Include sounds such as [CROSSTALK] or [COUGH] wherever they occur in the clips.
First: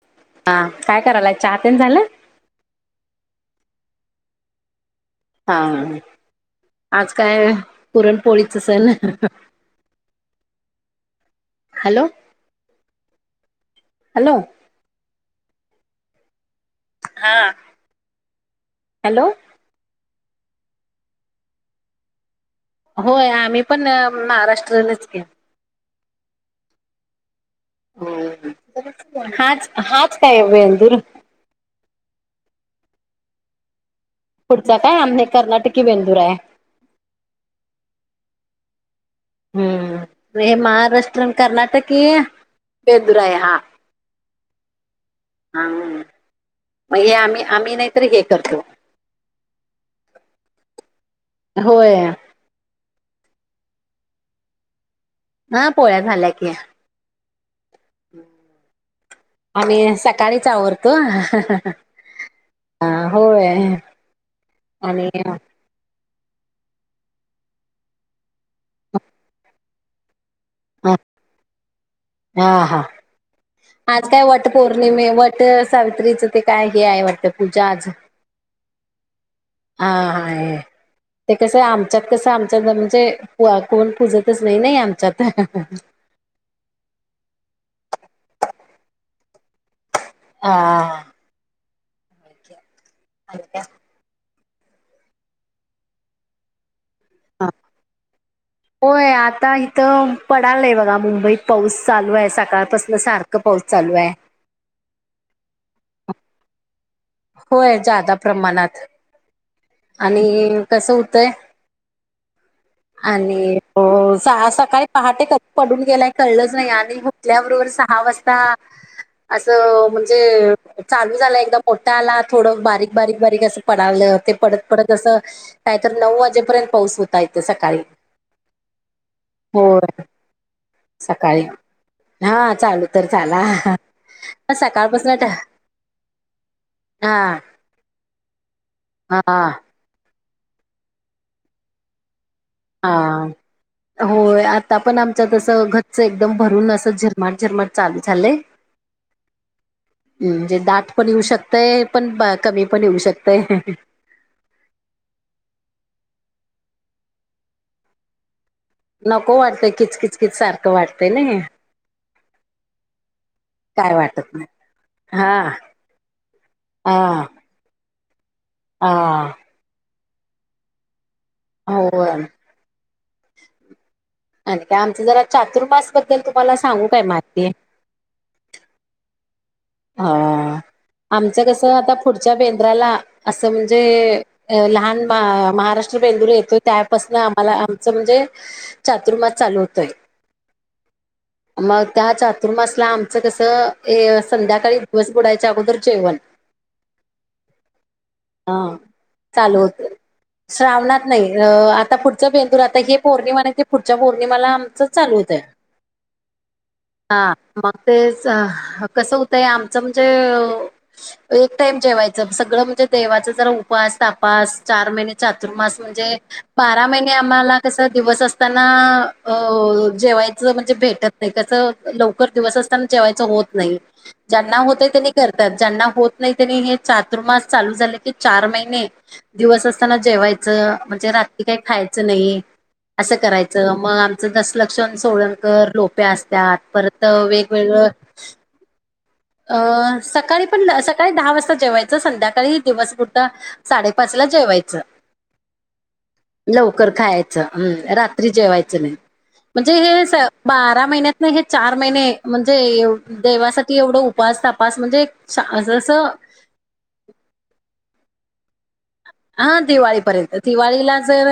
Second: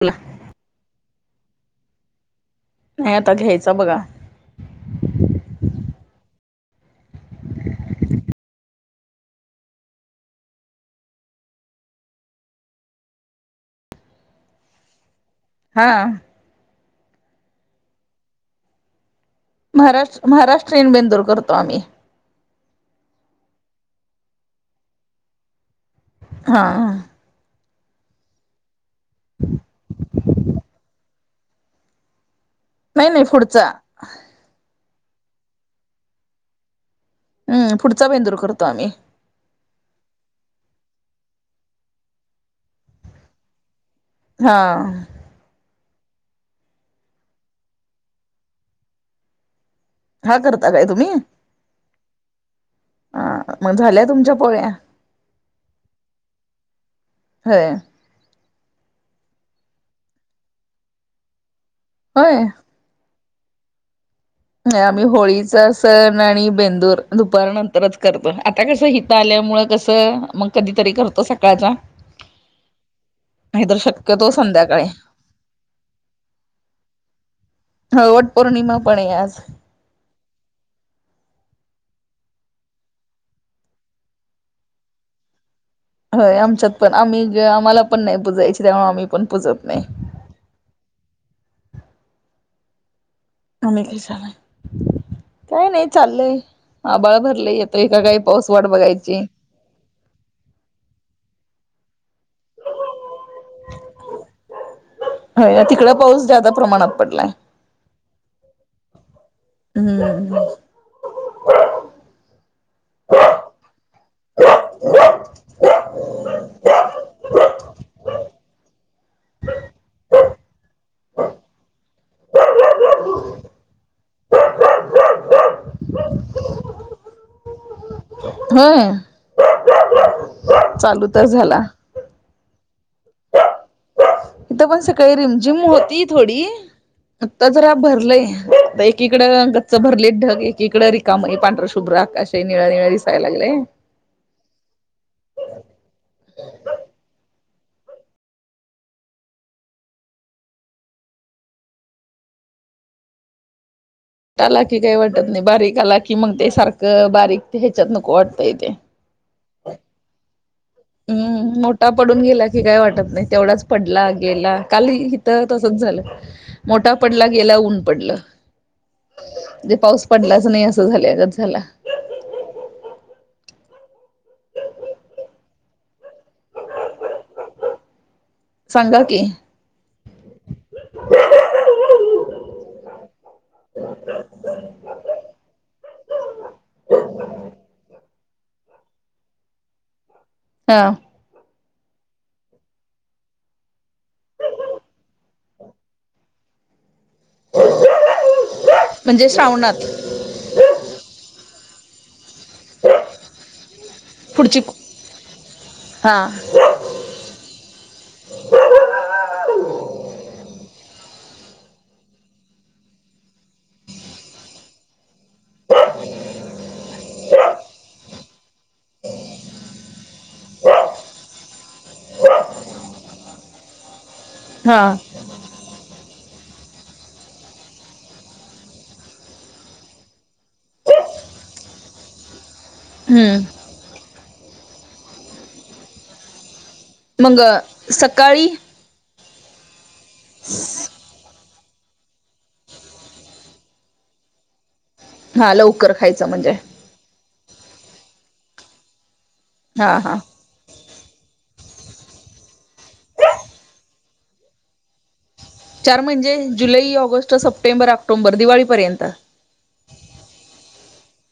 बोला. हा काय करायलात चहा पिऊन झालं? नाही आता घ्यायचा बघा. हां. आज काय पुरणपोळीच सण. हॅलो. हॅलो. हां. हां हॅलो. महाराष्ट्र महाराष्ट्रीयन बेंदूर करतो आम्ही. होय आम्ही पण अ महाराष्ट्रीयनच की. हां. हाच हाच काय बेंदूर. नाही नाही फुडचा फुडचा काय आमनी कर्नाटकी बेंदूर आहे. हम् फुडचा बेंदूर करतो आम्ही. हम्म हे महाराष्ट्रीयन कर्नाटकी बेंदुर आहे हा. हां. आम्ही मग हे आम्ही आम्ही नाहीतर हे करतो. हा करता काय तुम्ही होय ह मग झाल्या तुमच्या पोळ्या? हा पोळ्या झाल्या की. होय. आम्ही सकाळीच आवरतो. होय. आ होय. ते आम्ही आणि होळीच अस सण आणि बेंदूर दुपार नंतरच करतो आता कसं हितं आल्यामुळं कसं मग कधीतरी करतो सकाळचा हा हा. नाही दर. मग आज काय वटपौर्णिमा वटसावित्रीचं ते काय हे आहे वाटत पूजा आज. हो वट पौर्णिमा पण आहे आज. हां ये. ते कसं आमच्यात कसं आमच्यात म्हणजे कोण पुजतच नाही नाही आमच्यात. होय आमच्यात पण आम्ही जे आम्हाला पण नाही पूजायची त्यामुळे आम्ही पण पुजत नाही ह अचछा [UNINTELLIGIBLE] [UNINTELLIGIBLE] काय नाही चाललंय आभाळ भरलय येतंय का काय? होय आता. तर पडालय बघा मुंबईत पाऊस चालू आहे, सकाळपासलं सारखं पाऊस चालू आहे. हो तिकड पाऊस ज्यादा प्रमाणात पडलाय. होय जादा प्रमाणात हम्म आणि. कस होतय आणि. हो सकाळी पहाटे कधी पडून गेलाय कळलंच नाही, आणि उठल्याबरोबर. सहा वाजता असं म्हणजे चालू झाला एकदम मोठ. मला थोड बारीक बारीक बारीक अस लागलं ते पडत पडत असं काय तर नऊ वाजेपर्यंत पाऊस होता इथ सकाळी होय हम्म सकाळी हा चालू तर झाला. इथं पण सकाळी सकाळपासून ठ- रिम जिम होती थोडी हा आत्ता जरा भरलंय आता हा एकीकड गच्च गच्च भरलेत ढग एकीकड रिकाम पांढर शुभ्र आकाश ये निळ निळ हा दिसाय लागलय. होय आता पण आमच्यात असं घच्च एकदम भरून असं झिरमाट झिरमाट चालू झालंय. [UNINTELLIGIBLE] म्हणजे दाट पण येऊ शकतय पण कमी पण येऊ शकतय. मोठा आला की काही वाटत नाही बारीक आला की मग ते सारखं बारीक ह्याच्यात नको वाटतंय ते नको वाटतंय किचकिच किचकीच सारखं वाटतंय नई हम्म मोठा पडून गेला की काय वाटत नाही तेवढाच काय पडला वाटत नाही गेला काल हा इथं तसच झालं. मोठा हा पडला गेला ऊन पडलं. हा म्हणजे पाऊस पडलाच नाही असं झालंय गच्च होय. आणि का आमच जरा चातुर्मास बद्दल तुम्हाला सांगू काय माहिती सांगा की अह आमचं कसं आता पुढच्या बेंद्राला असं म्हणजे अ लहान महाराष्ट्र बेंदुर येतोय त्यापासन आम्हाला आमचं म्हणजे चातुर्मास चालू होतोय. हा मग त्या चातुर्मासला आमचं कसं हे संध्याकाळी दिवस बुडायच्या अगोदर जेवण हा म्हणजे चालू होत. श्रावणात श्रावणात नाही आता पुढच बेंदूर तर हे पौर्णिमा नाही ते पुढच्या पौर्णिमाला पुढची आमचं चालू होतंय. हा हा मग तेच कसं होतंय आमचं म्हणजे एक टाइम जेवायचं सगळं म्हणजे देवाच जरा उपास तापास चार महिने चातुर्मास म्हणजे बारा महिने आम्हाला कस दिवस असताना अ जेवायचं म्हणजे भेटत नाही कस लवकर दिवस असताना जेवायच होत नाही ज्यांना हा होतं त्यांनी करतात ज्यांना होत नाही त्यांनी हे चातुर्मास चालू झाल की चार महिने दिवस असताना जेवायचं म्हणजे रात्री काही खायचं नाही. असं हम्म करायचं मग आमचं दसलक्षण सोळणकर लोप्या असत्यात परत मग वेगवेगळं सकाळी अ सकाळी पण सकाळी दहा वाजता जेवाय आमचं संध्याकाळी दिवस कुठ साडेपाचला जेवायचं. हा लवकर खायचं म्हणजे कर खायचं रात्री जेवायचं नाही म्हणजे हा हे हा बारा महिन्यातन हे चार महिने म्हणजे देवासाठी एवढं उपास तापास म्हणजे चार असं म्हणजे जुलै ऑगस्ट सप्टेंबर ऑक्टोंबर दिवाळीपर्यंत हा दिवाळीपर्यंत दिवाळीला जर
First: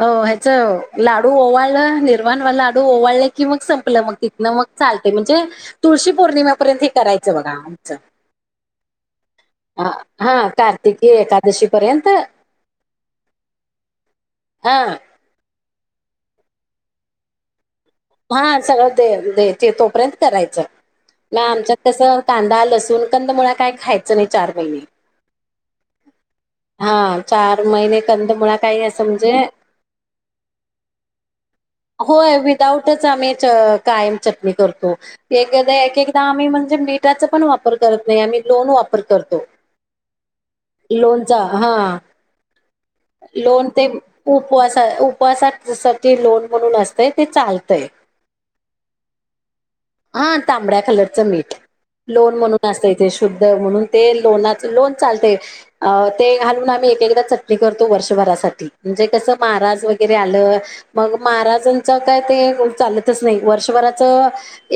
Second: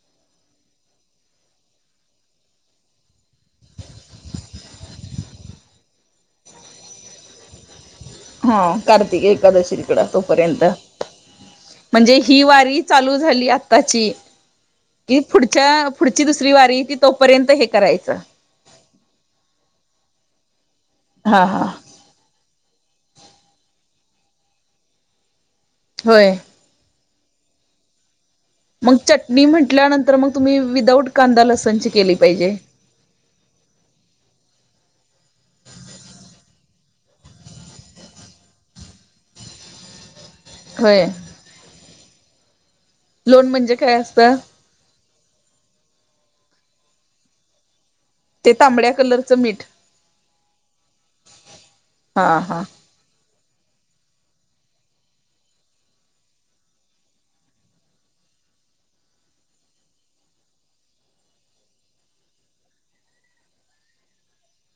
अ ह्याच लाडू ओवाळलं निर्वाणवा लाडू ओवाळले की मग संपलं मग तिथन मग चालते म्हणजे तुळशी पौर्णिमेपर्यंत हे करायचं बघा. हो कार्तिक एकादशी ह इकड हा तोपर्यंत कार्तिकी एकादशी पर्यंत म्हणजे ही वारी चालू झाली आताची. हा पुढच्या पुढची दुसरी वारी ती तोपर्यंत हे करायचं. हा सगळं दे द ते तोपर्यंत करायचं. म हा हा. आमच्या तस कांदा लसूण कंद मुळ काय खायचं नाही चार महिने. होय. हा चार महिने कंद मुळात मग चटणी म्हटल्यानंतर मग तुम्ही विदाऊट कांदा लसणची केली पाहिजे? आ् कायम चटणी करतो. एक एकदा एक एकदा आम्ही आम् म्हणजे मीटाचा पण वापर करत नाही आम्ही लोन वापर करतो. होय लो हा. लोण लोन म्हणजे ते काय असतं उपवास उपवासा ज लोन म्हणून असते ते चालतय. ते तांबड्या कलरचं मीठ. हा तांबड्या कलरचं मीठ. हा लोन हा. म्हणून अस शुद्ध म्हणून ते लोनाच लोन चालतय. अ ते घालून आम्ही एक एकदा चटणी करतो वर्षभरासाठी म्हणजे कसं महाराज वगैरे आलं मग महाराजांचं काय ते चालतच नाही वर्षभराचं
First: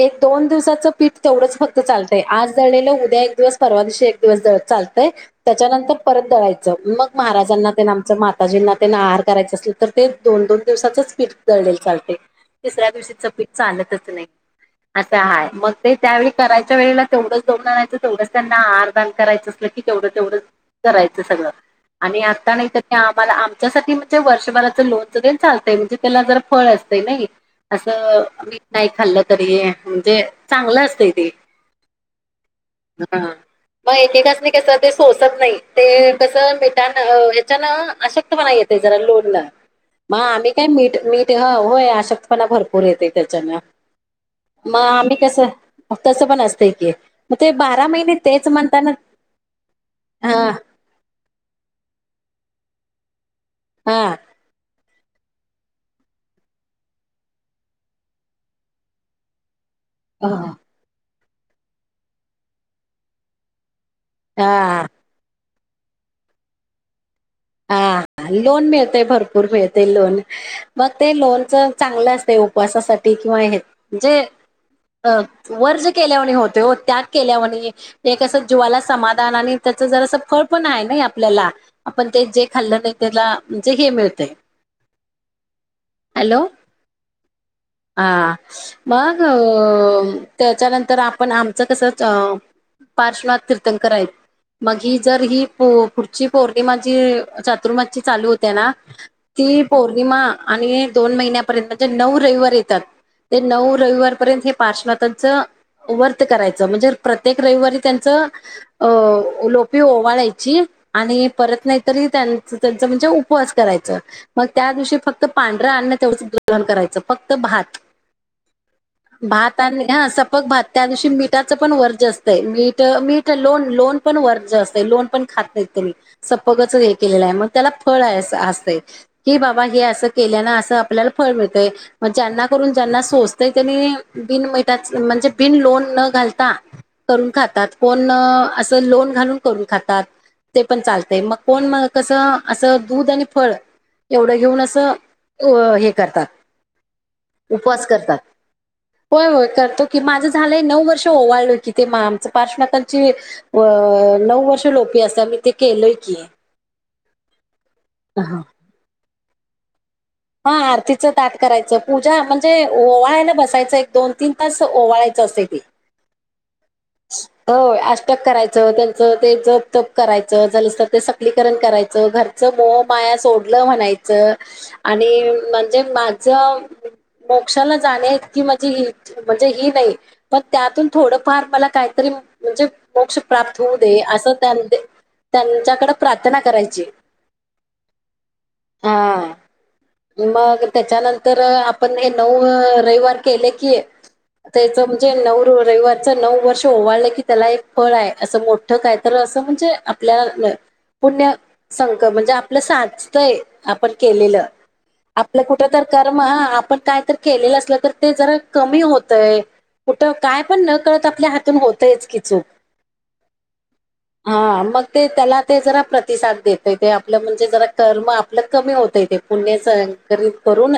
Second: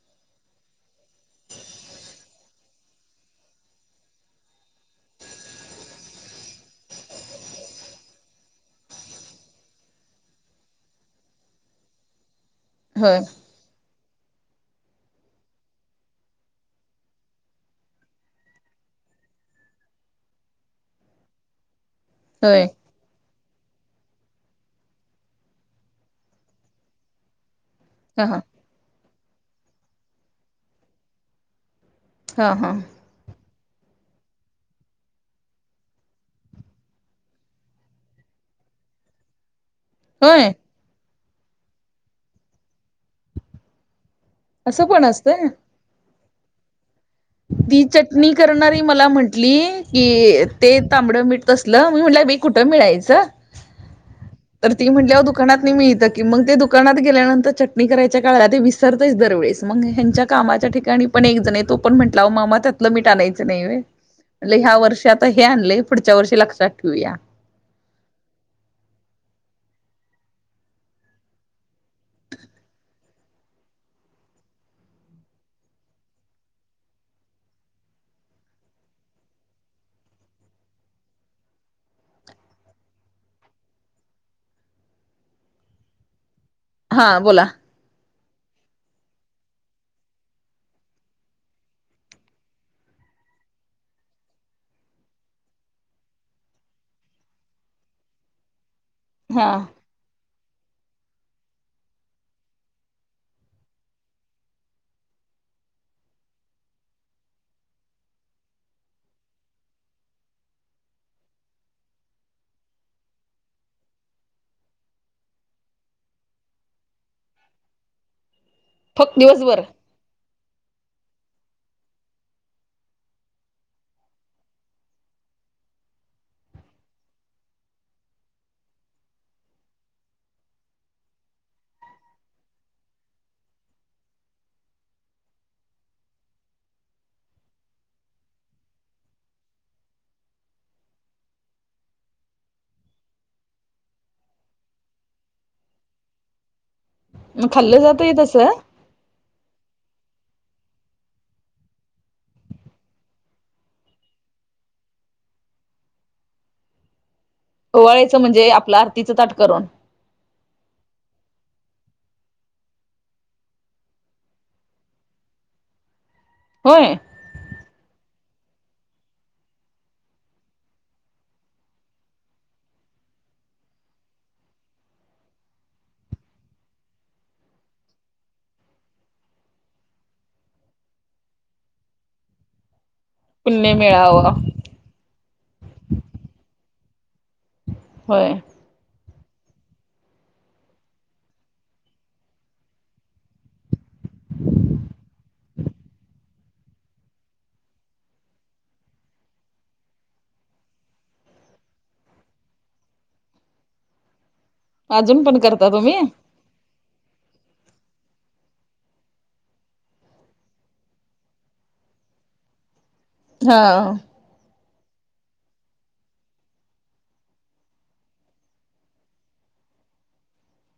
एक दोन दिवसाचं पीठ तेवढंच फक्त चालतंय आज दळलेलं उद्या एक दिवस परवा दिवशी एक दिवस चालतंय. त्याच्यानंतर परत दळायचं मग महाराजांना ते आमचं माताजींना ते आहार करायचं अस तर ते दोन दोन दिवसाचच पीठ दळलेल चालते तिसऱ्या होय दिवशीचं पीठ चालतच नाही. असं आहेय मग ते त्यावेळी करायच्या वेळेला तेवढंच दळून आणायचं तेवढंच त्यांना आहारदान करायचं अस. तेवढं तेवढं करायचं सगळं‌. आणि आता होय नाही तर ते आम्हाला आमच्यासाठी म्हणजे वर्षभराच लोन ज चालतंय म्हणजे त्याला जरा फळ नाही असं हा हा मीठ नाही खाल्लं तरी म्हणजे चांगलं असतय ते. हां हां. हा‌. मग एकेकास नाही कस ते सोसत नाही ते कस मिट हच्यान आशक्तपणा येत. त्या जरा लोन न. [INAUDIBLE] मग आम्ही काय मीट मीट होय आशक्तपणा भरपूर येतेय त्याच्यान. मग असं पण आम्ही कसं. असतंय. तसं पण असतय की. मग ते ती बारा महिने चटणी तेच करणारी म्हणताना मला म्हंटली की, हा ते तांबड मिठ तसलं. मी म्हटलं, मी कुठं मिळायचं? हा. तर ती म्हटली हो दुकानात नाही मिळतं की. मग ते दुकानात गेल्यानंतर चटणी करायच्या काळात ते सरतेच दरवेळेस. मग त्यांच्या हा कामाच्या ठिकाणी पण एकजण तो पण म्हटला मामा त्यातलं मीट आनायच नाहीय. म्हण ह्या हा वर्षी आता हे आणलंय पुढच्या वर्षी लक्षात ठेऊया. हा हा लोन मिळतेय भरपूर मिळते लोन. मग ते लोनच चांगलं असते उपवासासाठी किंवा हे जे अ वर्ज्य केल्या वाणी होतय ओ त्याग केल्या वाणी. ते कसं जीवाला समाधान आणि त्याचं जरा असं फळ पण आहे ना आपल्याला. पण ते जे खाल्लं नाही त्याला म्हणजे हे मिळतय. हॅलो. हा बोला. हां. मग अ त्याच्यानंतर आपण आमचं कसं अ पाच लाख तीर्थकार आहेत मग ही जर ही पुढची पोरं ते माझी चातुर्माची चालू होते ना हा ती पोरं. किमान आणि दोन महिन्यापर्यंत म्हणजे नऊ रविवार येतातं. ते नऊ रविवार पर्यंत हे पार्श्वानाथचं. व्रत करायचं म्हणजे प्रत्येक रविवारी त्यांचं. लोपी ओवाळायची आणि? परत नाही तरी त्यांच म्हणजे उपवास करायचं. मग त्या दिवशी फक्त पांढरंअन्न तेवढं ग्रहण करायचं फक्त भात. ह. भात आणि? हा सपक भात त्या दिवशी मिठाचं पण वर्ज असते मीठ मीठ लोन लोन. पण वर्ज असत लोन पण खातं त्यांनी सफक हे केलेलं आहे मग त्याला फळ आहे असते. कि बाबा हे असं केल्या ना असं आपल्याला फळ मिळतंय. मग ज्यांना करून ज्यांना सोचतयं त्यांनी बिन मिठचं म्हणजे बिन लोन न घालता. करून खातात कोण असं लोन घालून करून खातात ते पण चालतं. मग कोण म कसं असं दूध आणि फळ. एवढं घेऊन असं हे करतातं. खाल्लं उपास जातय करतात. तसं होय होय करतो. कि माझं झालंय नऊ वर्ष ओवाळल कि ते आमचं पार्श्वथांची. अ नऊ वर्ष लोपी असतं मी ते केलयं कि. ओवाळायचं म्हणजे आपलं आरतीचं ताट करूनं? हा आरतीचं ताट करायचं पूजा म्हणजे ओवाळायला बसायचं एक दोन तीन तास ओवाळायचं असते ती. होय, होय अष्टक करायचं त्यांचं ते जप तप करायचं झालंस ते. विलीकरण करायचं घरचं मोह माया सोडलं म्हणायचं. आणि म्हणजे माझं. मोक्षाला जाण्या इतकी म्हणजे म्हणजे ही नाही पण त्यातून थोडंफार मला. काहीतरी म्हणजे मोक्ष प्राप्त पुण्य होऊ दे असं मिळावं त्याचं. त्यांच्याकडे प्रार्थना करायची? होय, हा. मग त्याच्यानंतर आपण हे नऊ रविवार केले कि. त्याचं म्हणजे नऊ रविवारचं नऊ वर्ष. ओवाळलं कि त्याला एक फळ आहे असं मोठं काय तर असं म्हणजे आपल्या. पुण्य संच म्हणजे आपलं साचतय आपण केलेलं. अजून पण आपलं कुठं करता तर तुम्ही कर्म आपण काय तरी. केलेलं असलं ते जरा कमी होतयं कुठं काय पण न कळतं आपल्या हात. होतचं कि चूक. हा. हा मग ते त्याला ते जरा प्रतिसाद देतयं ते आपलं म्हणजे जरा कर्म आपलं कमी होतयं ते. पुण्याचं सक्रिय करून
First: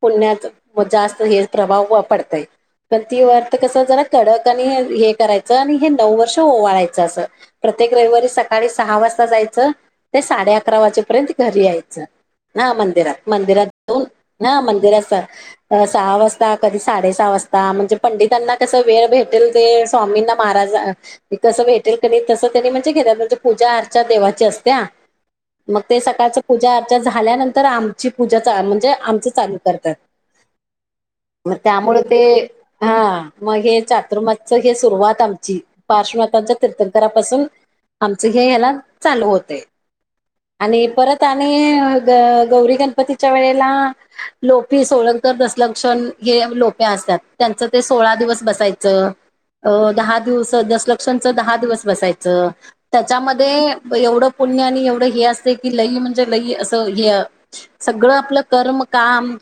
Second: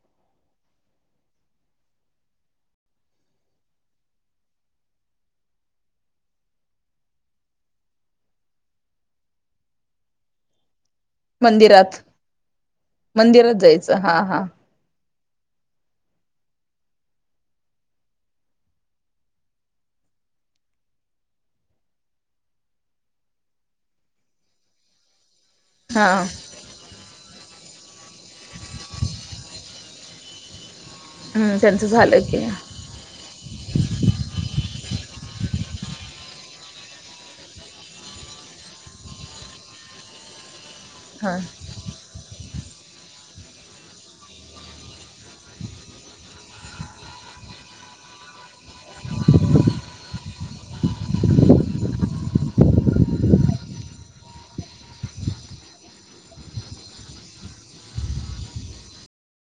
पुण्याचं जास्त हे प्रभाव पडतयं. पण ती व्रत कसं झाला कडक आणि हे करायचं आणि हे नऊ वर्ष ओवाळायचं असं. प्रत्येक रविवारी सकाळी सहा वाजता जायचं ते साडे अकरा वाजे. पर्यत घरी मंदिरात यायचं हा मंदिरात मंदिरात जाऊन हा मंदिर. सहा वाजता कधी साडे सहा वाजता म्हणजे पंडितांना कसं वेळ भेटेल. ते स्वामींना महाराज. कसं भेटेल तसं त्यांनी म्हणजे घेणारं म्हणजे पूजां अर्चा अं देवांची असत्यां. मंग ते हा सकाळचं पूजा अर्चा झाल्यानंतर आमची पूजा म्हणजे आमचं चालूं करतांत. मंग हम्म त्यांचं त्यामुळें ते झालं की हां मंग हे चातुर्मास. तरं हे सुरुवांत आमची पार्श्वानाथ तीर्थकरांपासून. आमचं हे ह्यांला चालूं होते आणि परंत हा आणि. गं गौरी गणपतींच्या वेळेलां. लोपी सोळं तरं दसलक्ष्षंण हे लोप्यां असतांत त्यांचं ते सोळा दिवसं बसायचं. अं दहा दिवसं दसलक्षांचं दहा दिवसं बसायचं. त्यांच्यामध्ये एवढं पुण्यं आणि एवढं हे असते की लई म्हणजे लई असं हे. सगळं आपलं कर्म कामं.